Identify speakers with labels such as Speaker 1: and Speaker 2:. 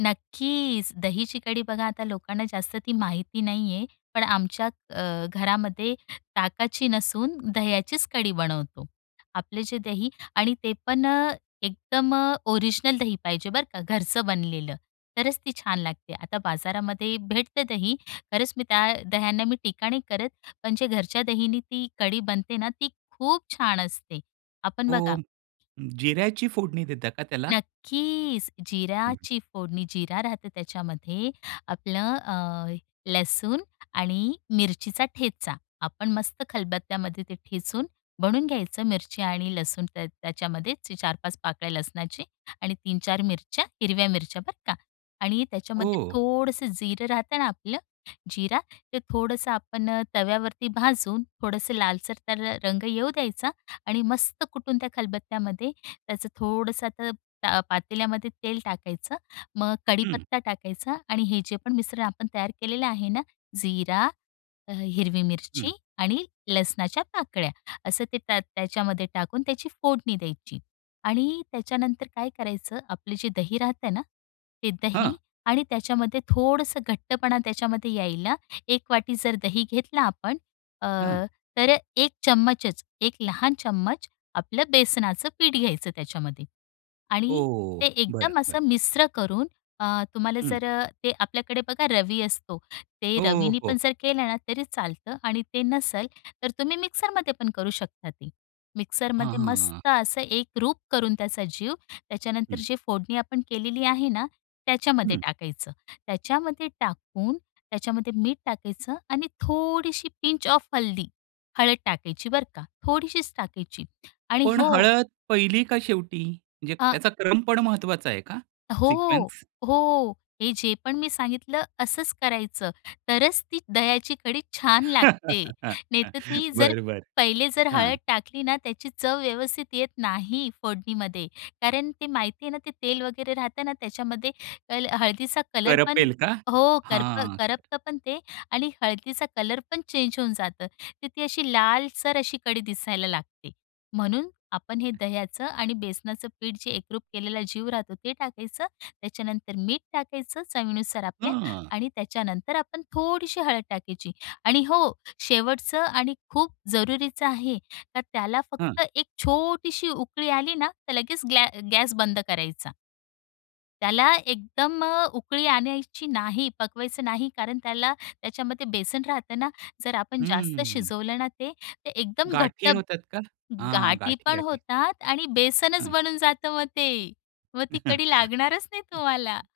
Speaker 1: नक्कीच. दहीची कढी बघा आता लोकांना जास्त ती माहिती नाही आहे. पण आमच्या अ, घरामध्ये ताकाची नसून दह्याचीच कढी बनवतो. आपले जे दही आणि ते पण अ, एकदम ओरिजिनल दही पाहिजे बरं का, घरचं बनलेलं, तरच ती छान लागते. आता बाजारामध्ये भेटते दही, खरंच मी त्या दह्यांना मी टीका नाही करत, पण जे घरच्या दहीने ती कढी बनते ना, ती खूप छान असते,.आपण
Speaker 2: हो.
Speaker 1: बघा
Speaker 2: जिऱ्याची फोडणी देता का त्याला?
Speaker 1: नक्कीच.
Speaker 2: हं.
Speaker 1: जिऱ्याची फोडणी, जिरा राहते त्याच्यामध्ये, आपलं अ, लसूण आणि मिरचीचा ठेचा. आपण मस्त खलबत्त्यामध्ये ते ठेचून बनवून घ्यायचं. मिरची आणि लसूण, त्या त्याच्यामध्ये 4-5 पाकळ्या लसणाची आणि 3-4 मिरच्या, हिरव्या मिरच्या, बरं का. आणि त्याच्यामध्ये
Speaker 2: ओह!
Speaker 1: थोडंसं जिरं राहत ना, आपलं जिरा, ते थोडंसं आपण तव्यावरती भाजून, थोडंसं लालसर तर रंग येऊ द्यायचा आणि मस्त कुटून त्या खलबत्त्यामध्ये त्याचं थोडंसं, तर अ, पातेल्यामध्ये तेल टाकायचं, मग
Speaker 2: हं.
Speaker 1: कडीपत्ता टाकायचा आणि हे जे पण मिश्रण आपण तयार केलेलं आहे ना, जिरा, अ, हिरवी मिरची
Speaker 2: हं.
Speaker 1: आणि लसणाच्या पाकळ्या, असं ते त्या त्याच्यामध्ये टाकून त्याची फोडणी द्यायची. आणि त्याच्यानंतर काय करायचं, आपली जी दही राहते ना, ते
Speaker 2: हां.
Speaker 1: दही आणि त्याच्यामध्ये थोडसं घट्टपणा त्याच्यामध्ये यायला, 1 वाटी जर दही घेतला आपण, अ,
Speaker 2: हं.
Speaker 1: तर 1 चम्मचच, 1 लहान चम्मच, आपलं बेसनाचं पीठ घ्यायचं त्याच्यामध्ये.
Speaker 2: हो,
Speaker 1: आणि
Speaker 2: हो.
Speaker 1: ते
Speaker 2: हो. बरं,
Speaker 1: एकदम
Speaker 2: बरं.
Speaker 1: असं मिश्र करून, अ, तुम्हाला
Speaker 2: हं.
Speaker 1: जर ते आपल्याकडे बघा, रवी असतो, ते
Speaker 2: हो,
Speaker 1: रवीने
Speaker 2: हो.
Speaker 1: पण जर केलं ना, तरी चालतं. आणि ते नसेल तर तुम्ही मिक्सरमध्ये पण करू शकता ते.
Speaker 2: हां,
Speaker 1: मिक्सरमध्ये
Speaker 2: हां. हां.
Speaker 1: मस्त असं एक रूप करून त्याचा जीव, त्याच्यानंतर
Speaker 2: हं.
Speaker 1: जे फोडणी आपण केलेली आहे ना, त्याच्यामध्ये
Speaker 2: हं.
Speaker 1: टाकायचं. त्याच्यामध्ये टाकून, त्याच्यामध्ये मीठ टाकायचं आणि थोडीशी पिंच ऑफ हल्दी. हळद टाकायची, बरं का, थोडीशीच टाकायची. आणि
Speaker 2: पण
Speaker 1: हो
Speaker 2: हळद पहिली का शेवटी? म्हणजे
Speaker 1: आ
Speaker 2: त्याचा क्रम पण महत्त्वाचा आहे का?
Speaker 1: हो.
Speaker 2: सिक्वेन्स?
Speaker 1: हो. हे जे पण मी सांगितलं, असंच करायचं, तरच ती दह्याची कढी छान लागते. नाहीतर ती जर,
Speaker 2: बरं, बरं.
Speaker 1: पहिले जर
Speaker 2: हां.
Speaker 1: हळद टाकली ना, त्याची चव व्यवस्थित येत नाही, फोडणीमध्ये. कारण ते माहिती आहे ना, ते तेल वगैरे राहतं ना, त्याच्यामध्ये पहिले हळदीचा कलर पण
Speaker 2: करपेल का?
Speaker 1: हो. करप
Speaker 2: हां.
Speaker 1: करपतंपण ते आणि हळदीचा कलर पण चेंज होऊन जातं, तर ती अशी लालसर अशी कढी दिसायला लागते. म्हणून आपण हे दह्याचं आणि बेसनाचं पीठ जे एकरूप केलेला जीव राहतो, ते टाकायचं. त्याच्यानंतर मीठ टाकायचं, चवीनुसार आपल्या.
Speaker 2: हां.
Speaker 1: आणि त्याच्यानंतर आपण थोडीशी हळद टाकायची. आणि हो, शेवटचं आणि खूप जरूरीचं आहे, तर त्याला
Speaker 2: हां.
Speaker 1: फक्त एक छोटीशी उकळी आली ना, तर लगेच ग्लॅ गॅस बंद करायचा. त्याला एकदम उकळी आणायची नाही, पकवायचं नाही, कारण त्याला त्याच्यामध्ये बेसन राहत ना. जर आपण जास्त
Speaker 2: हम्म.
Speaker 1: शिजवलं ना, ते एकदम घट्ट
Speaker 2: गाठी होतात का? हां,
Speaker 1: गाठी पण
Speaker 2: गाठी-गाठी.
Speaker 1: होतात आणि बेसनच
Speaker 2: हं.
Speaker 1: बनून जातं, मग ते. मग ती कढी लागणारच नाही तुम्हाला.